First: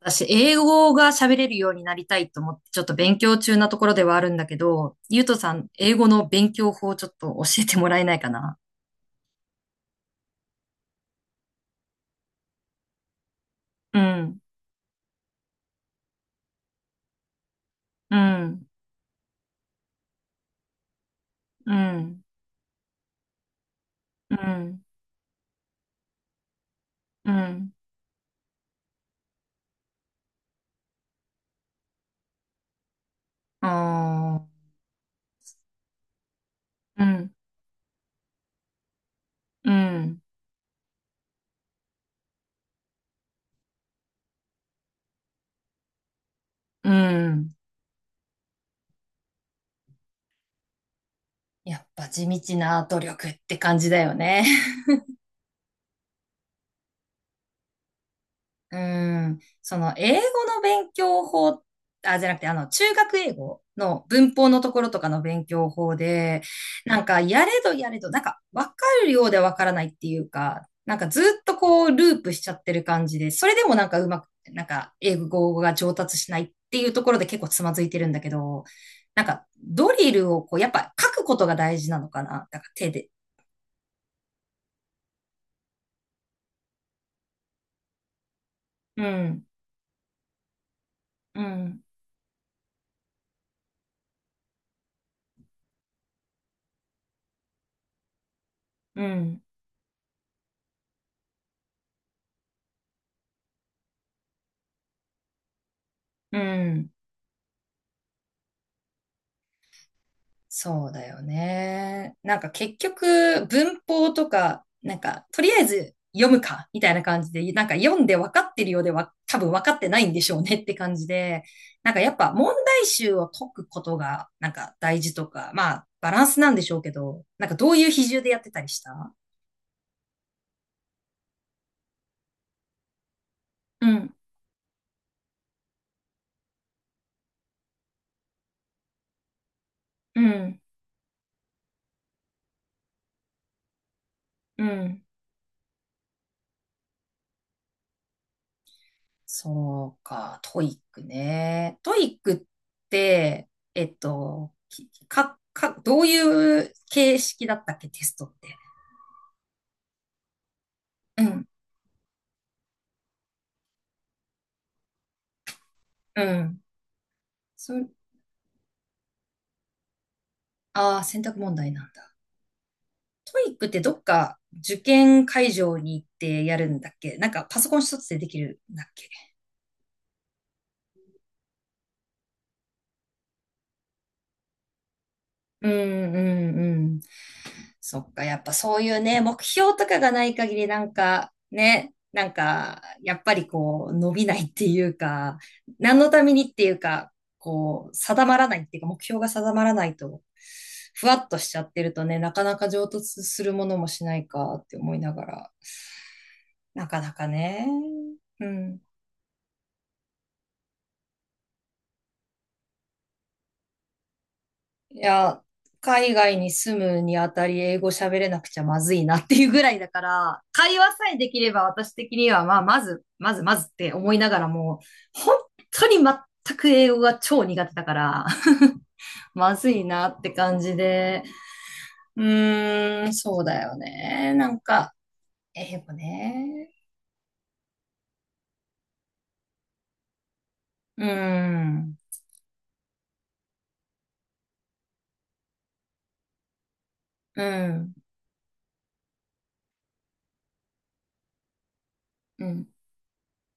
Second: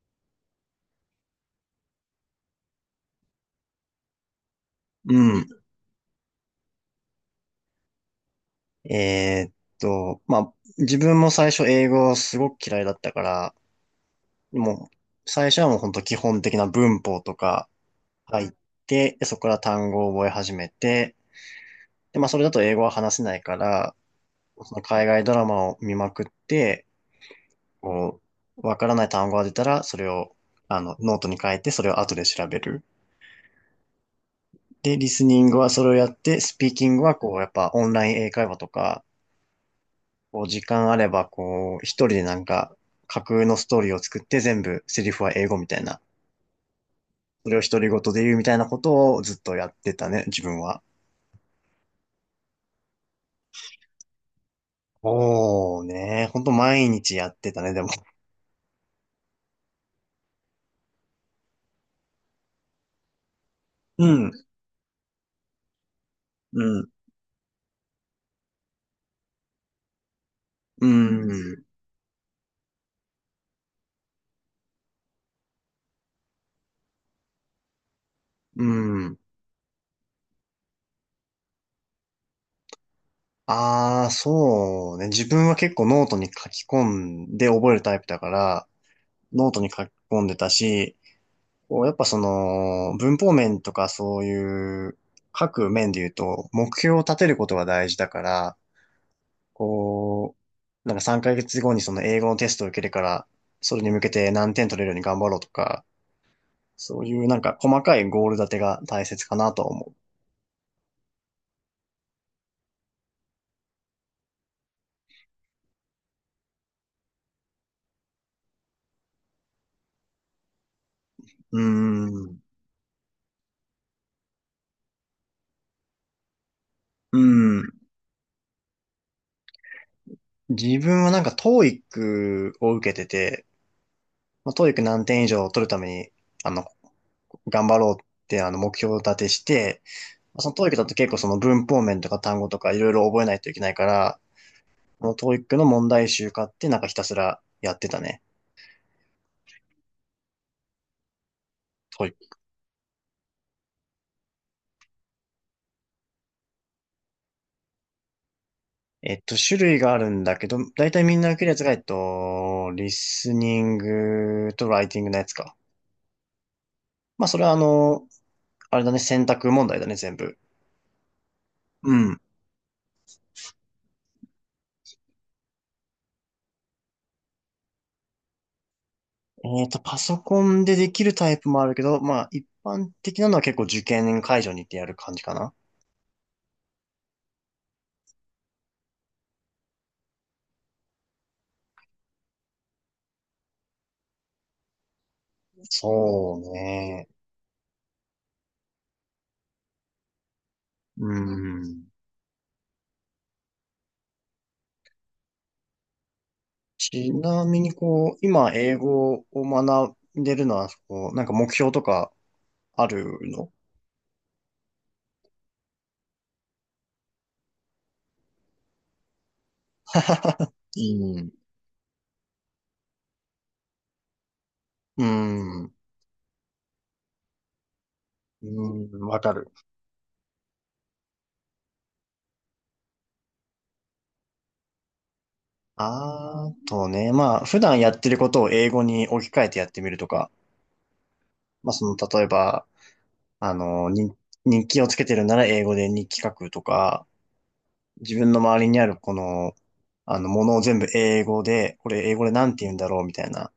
私、英語が喋れるようになりたいと思って、ちょっと勉強中なところではあるんだけど、ゆうとうん。さん、英語の勉強法をちょっと教えてもらえないかな？えーっと、まあ、自分も最初英語すごく嫌いだったから、うん、もう、最初はもう本当基本的な文法とかう入っん、て、そこから単語を覚え始めて、うで、ん、まあ、それだと英語は話せないから、うそのん、海外ドラマを見まくって、うん、こわからない単語が出たら、それを、あの、ノートに書いて、それを後で調べる。あで、リスニングはそれをやって、スピーキングーうはこん、う、やっぱオンライン英会話とか、うん、こう時間あれば、こう、一人でなんか、架空のストーリーを作って全部セリフは英語みたいな。うそん。れを独り言で言うみたいなことをずっとやってたね、自分は。やっぱ地道な努力って感じだよね。おーね、ほんと毎日やってたね、でも。うーん、その英語の勉強法、あ、じゃなくて、あの、中学英語のうん、文法のところとかの勉強法で、うん、なんか、やれどやれど、なんか、わかるようでわからないっていうか、うなんかずっとん、こう、ループしちゃってる感じで、それでもなんかうまく、なんか、英語が上達しないっていうところで結構つまずいてるんだけうど、ん。なんか、ドリルをこう、やっぱ書くことが大事なのかな、だから手で。ああ、そうね。自分は結構ノートに書き込んで覚えるタイプだから、うん、ノートに書き込んでたし、うん、やっぱその、文法面とかそういう、各面で言うと、目標を立てることが大事だから、うん、こなんか3ヶ月後にその英語のテストを受けるから、それに向けて何点取れるように頑張ろうとか、うん。そういうなんか細かいゴール立てが大切かなとは思そうだよね。なんか結局文法とか、なんかとりあえず読むかみたいな感じで、なんか読んで分かってるようでは多分分かってないんでしょうねって感じで、う。うなんかやっーぱん。問題集を解くことがなんか大事とか、まあバランスなんでしょうけうど、なんかん。どういう比重でやってたりした？自分はなんか TOEIC を受けてて、うん、まあ、TOEIC 何点以上取るために、あの、頑張ろうって目標を立てして、うそのん、ト o e i だと結構その文法面とか単語とかいろいろ覚えないといけないから、うん。このトーイックの問題集化ってなんかひたすらやってたね。そうか、トイックね。トはい。イックって、えっと、きか、か、どういう形式だったっけ、テストって。種類があるんだけど、だいたいみんうな受けん、るやつが、リスニングとライティングのやつか。うん。まあ、それはあそ、の、あれだね、選択問題だね、全部。ああ、選択問題なうんだ。ん。トイックってどっか受験会場に行ってやるんだっけ？なんかパソコン一つでできるんだっけ？パソコンでできるタイプもあるけど、まあ、一般的なのは結構受験会場に行ってやる感じかな。うん、うん、うん。そっか、やっぱそういうね、目標とかがない限りなんかね、なんかやっぱりこう伸びないっていうか、何のためそうにっていうね。か、こう定まらないっていうか、目標が定まらないと、うふわっとしちゃってん。るとね、なかなか上達するものもしないかって思いながら、なかちなかなみね、にう今英ん。語を学んでるのは、なんか目標とかあるの？いや、海外に住むにあたり英語喋れなくちゃまずいなっていうぐらいだから、会話うさえでん。きれば私的には、まあ、まずまずって思いながらも、う本ん。当に全く英語が超苦手だから、うん、わか る。まずいなって感じで、うーん、そうだよね。なんか、英語あね。とね、まあ、普段やってることを英語に置き換えてやってみるとか、うーまあ、その、ん、例えば、あの、に日記をつけてるなら英語で日記書くとか、うん、自分の周りにあるこの、あの、ものを全部英語で、これ英語でうなんてん、言うんだろうみたいな、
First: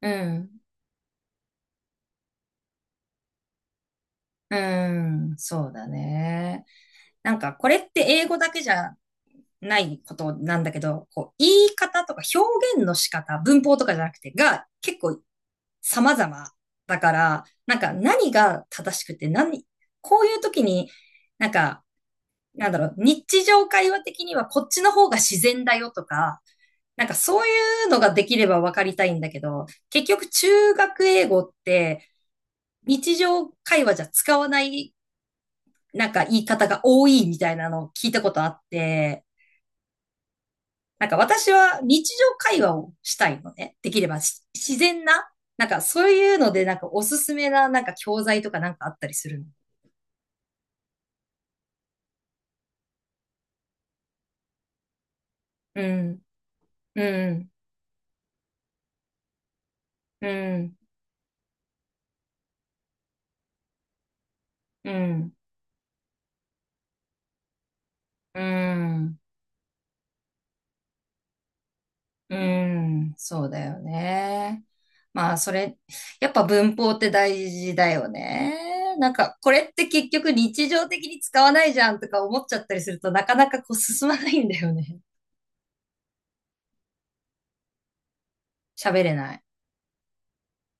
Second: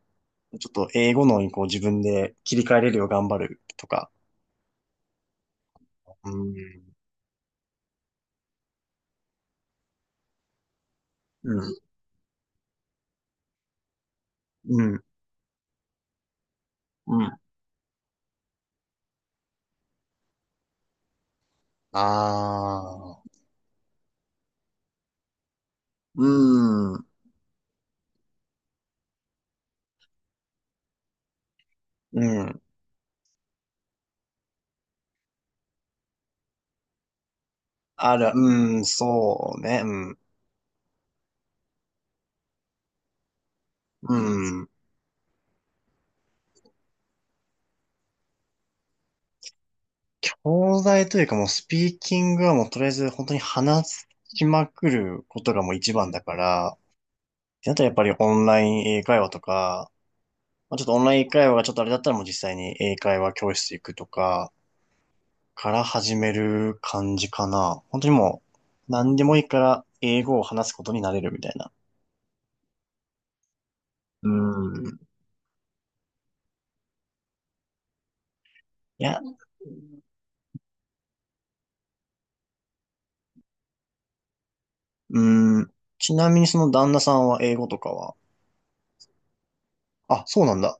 うん、ちょっと英語のにこう自分で切り替えれるよう頑張るとか、うん、そうだうん、ね。なんか、これって英語だけじゃないことなんだけど、こう、言ういん、方とか表現の仕方、文法とかじゃなくて、がう結ん、構様々だかうん。ら、なんか何が正しくて、何、こういう時に、なんか、なんだあろう、あ、日常会話的にはこっちの方が自然だよとうか、なん、んかそういうのができれば分かりたいんだけど、結局中学英語ってうん。日常会話じゃ使わないなんか言い方が多いみたいなのを聞いあたる、ことあっうん、て、そうね、うん、なんか私は日常会話をしたいのね。できれうばん。自然な。なんかそういうので、なんかおすすめな、なんか教材とかなんかあったりするの。東大というかもうスピーキングはもうとりあえず本当に話しまくることがもうう一番だん、から、っうん、てなったらやっぱりオンライン英会話とか、うまん、あ、ちょっとオンライン英会話がちょっとあれだったらもう実際に英会話教室行くとかうん、から始める感じかな。本当にもうう何ん、でもいいから英語を話すことになれるみたいな。うん、そうだようね。ん。まあそれ、やっぱ文法って大事だよね。いなんやかこれって結局日常的に使わないじゃんとか思っちゃったりするとなかなかこう進まないんだよね。うーん。ちなみにその旦那さんは英語とかは？喋れない。あ、そうなんだ。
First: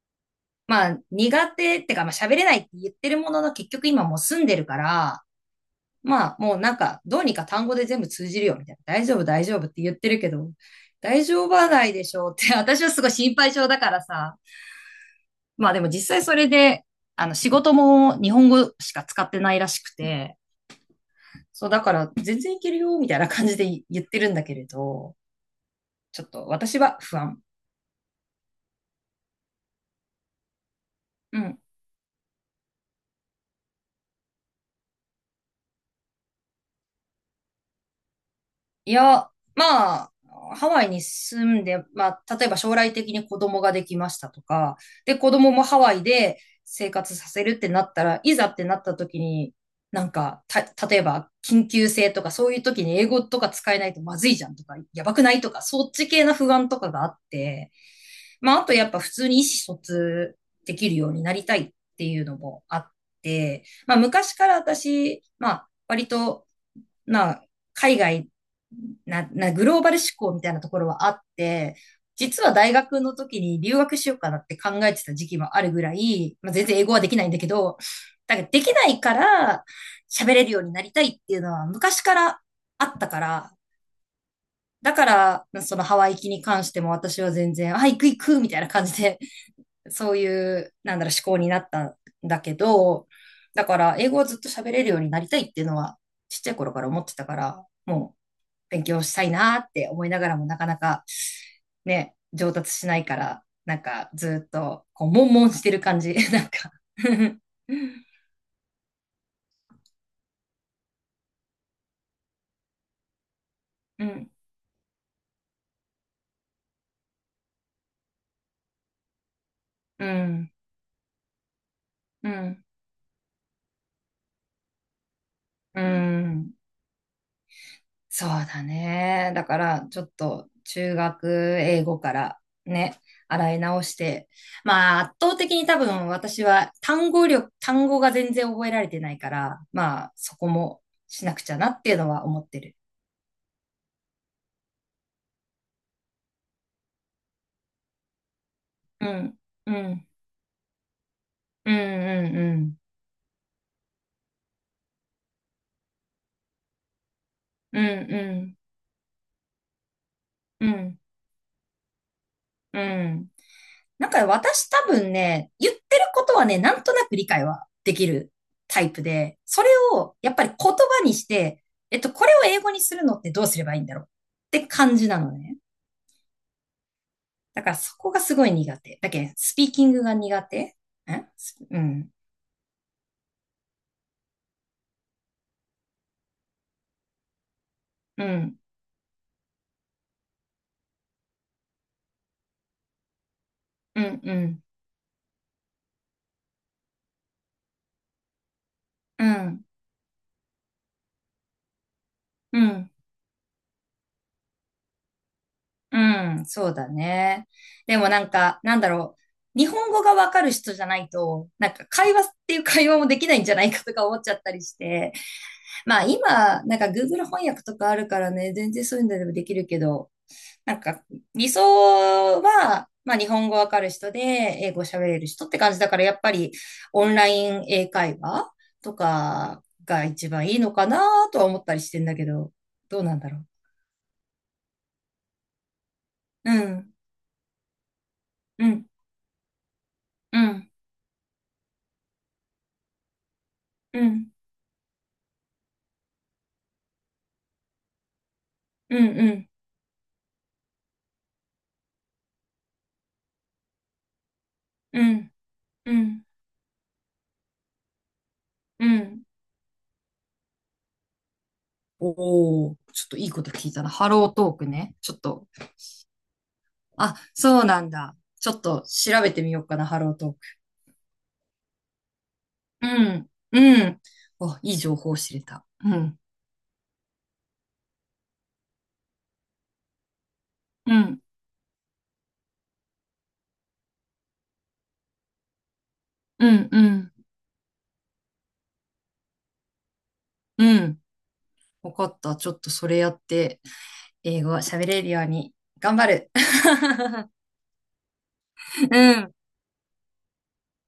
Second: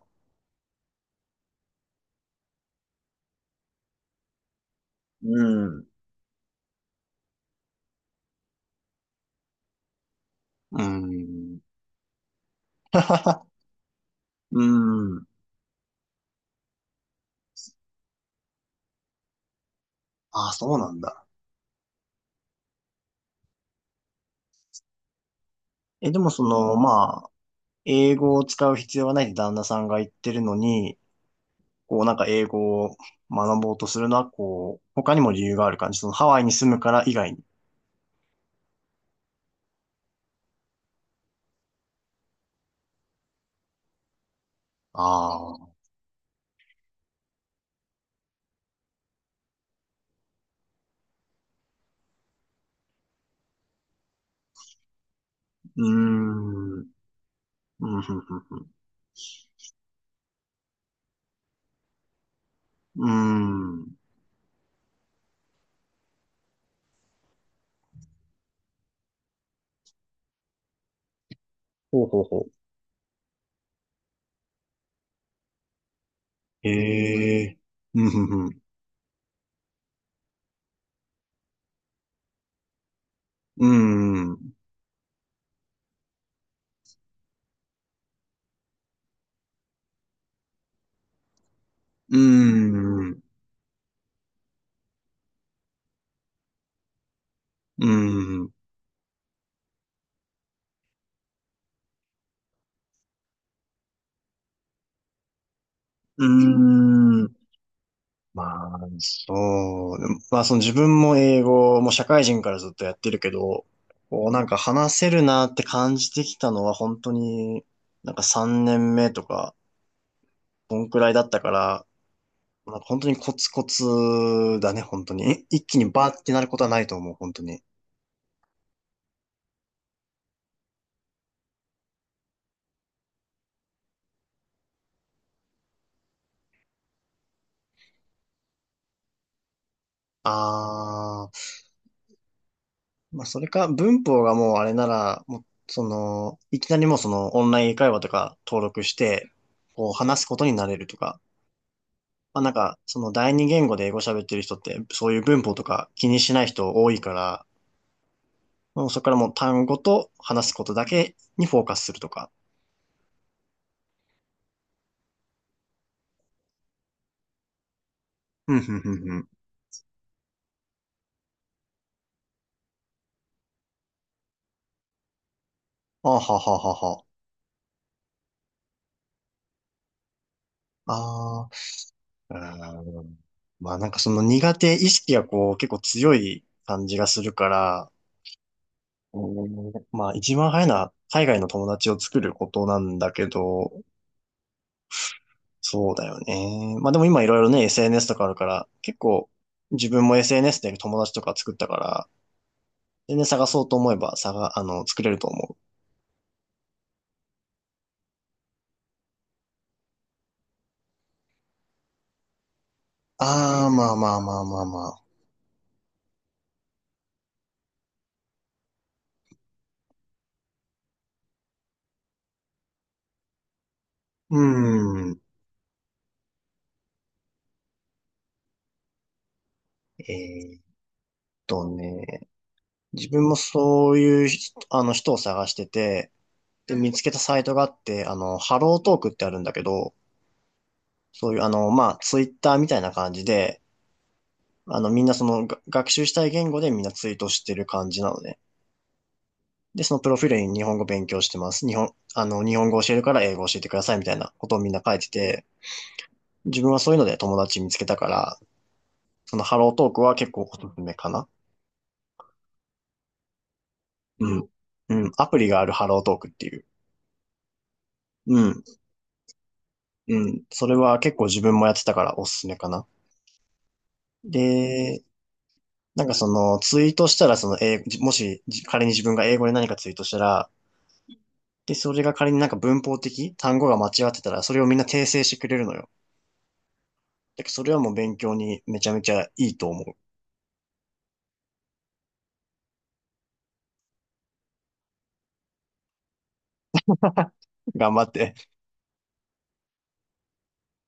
まあ、苦手ってか、まあ、喋れないって言ってるものの、結局今もう住んでるから、うん。うまあ、もうなんか、どうにか単語で全部通じるよ、みたいな。大丈夫、大丈夫って言ってるけど、ー大丈夫ん。はないでしょうって、私はすごい心配性だからさ。うーん。まあでも実際それで、あの、仕事も日本語しか使ってないらしくて、あ、そうなんだ。そう、だから全然いけるよ、みたいな感じで言ってるんだけれど、でちょっもそとの、私は不まあ、安。英語を使う必要はないって旦那さんが言ってるのに、うん。こうなんか英語を学ぼうとするのは、こう、他にも理由がある感じ？そのハワイに住むから以外に。いや、まあ、ハワイに住んで、まあ、例えば将来的に子供ができましたとか、で、子あ供もあ。ハワイで生活させるってなったら、いざってなった時に、なんか、例えば、緊急性とか、そういう時に英語とか使えないとまずいじゃんとか、やばくないとか、うそっち系の不安とーん。かがあって、うん、ふんふんふまあ、あん。とやっぱ普通に意思疎通できるようになりたいっていうのもあっうーて、まん。あ、昔から私、まあ、割と、まあ、海外な、な、グローバル志向みたいなところはあって、ほうほうほ実はう。大学の時に留学しようかなって考えてた時期もあるぐらい、まあ、全然英語はできないんだへけえ。ど、うん、ふんふだからん。できないから喋れるようになりたいっていうのは昔からあったから、うーん。うだから、そのハワイ行きに関しても私は全然、あ、行く行くみたいな感じで、そういう、なんだろう、思考になったんーだけど、ん。だから、英語をずっと喋れるようになりたいっていうのは、ちっちゃい頃から思ってたから、うーん。勉強したいなって思いながらもなかなかね、上達しないから、なんかずっとこう、悶々してる感じ。う なんか ーん。まあ、そでもまあ、その自分も英語も社会人からずっとやってるけど、うこん、うなんか話せるなって感じてきたのは本当になんか3年目とか、うん、こんくらいだったから、うん、まあ、本当にコツコツだね、本当に。一気うにバーってなるん。ことはないと思う、本当に。そうだね。だから、ちょっと中学英語からね、洗い直して、まあ、圧倒的に多分私は単語が全然覚えられてないから、まあ、そこもしああ、なくちゃなっていうのは思ってる。まあ、それか文法がもうあれなら、もう、その、いきなりもうそのオンライン英会話とか登録しうて、ん、うこうん、話すことになれるとか。うん、うん、まあなんうん。か、その第二言語で英語喋ってる人って、そういう文法とか気にしない人多いから、うん、もうそこからもう単語と話すこうん、とうだん、けにフォーカスするとか。うん。なんか私多分ね、言ってることはね、なんとなく理解はできるうん、うんタうイプんうん。で、それをやっぱり言葉にして、これを英語にするのってどうすればいいんだろうって感じなのね。あはははは。だからそこがすごい苦手。だけど、スピーキングが苦手んああ、すうん、うーん。まあなんかその苦手意識がこう結構強い感じがするから、うん、うまあ一番早いのは海外の友達を作ることなんだけど、うん、うん、そうだよね。まあでも今いろいろね、SNS とかあるから、結う構ん、自分も SNS で友達とか作ったから、うん。全然探そうと思えば、あの、作れると思う。うん、そうだね。でもなんか、なんだろう。日本語がわかる人じゃないと、なんか会話っていう会話もできないんじゃなあー、いかまとあかま思あっちゃまっあたまりあしまあ。て。まあ今、なんか Google 翻訳とかあるからね、全然そういうのでもできるけど、なんか理想は、まあ日本語わかる人でう英語喋ーれん。る人って感じだから、やっぱりオンライン英会話とかがえ一番いーいっのかなとは思っとたりしてんだけね、ど、どう自なん分だもろそういう人、人を探してて、う。うで、見ん、つけたサイトがあって、あの、ハうローん、トークってあるんだけど、うん、そういう、あの、まあ、ツイッターみたいな感じで、うん。あの、みんな学習したい言語でみんなツイートしてる感じなのね。うん、うん、で、そのプロフィールに日本語勉強してます。日本語教えるから英語教えてくださいみたいなことをみんな書いうてん、て、うん、自分はそういうので友達見つけたから、うん、そのハロートークは結構おすすめかな。おおー、ちょっといいこと聞いたな。ハローうん。トークうね。ちん。ょっアプと。リがあるハロートークっていう。あ、そうなんだ。うちょっん。と調べてみようかな、ハロうートーク。ん。それは結構自分もやってたからおすすめかな。うん、うん。お、いい情で、報を知れた。うなんかん、そのツイートしたらその英語、もしじ仮に自分が英語で何かツイートしたら、うん、で、それが仮になんか文法的、単語が間違ってたら、それをみんな訂正してくれるのよ。うん、うん、だからそれはもう勉強にめちゃめちゃいいと思う。うん。わかった。ちょっとそれやって、英語喋れるように頑張る。頑張って。うん。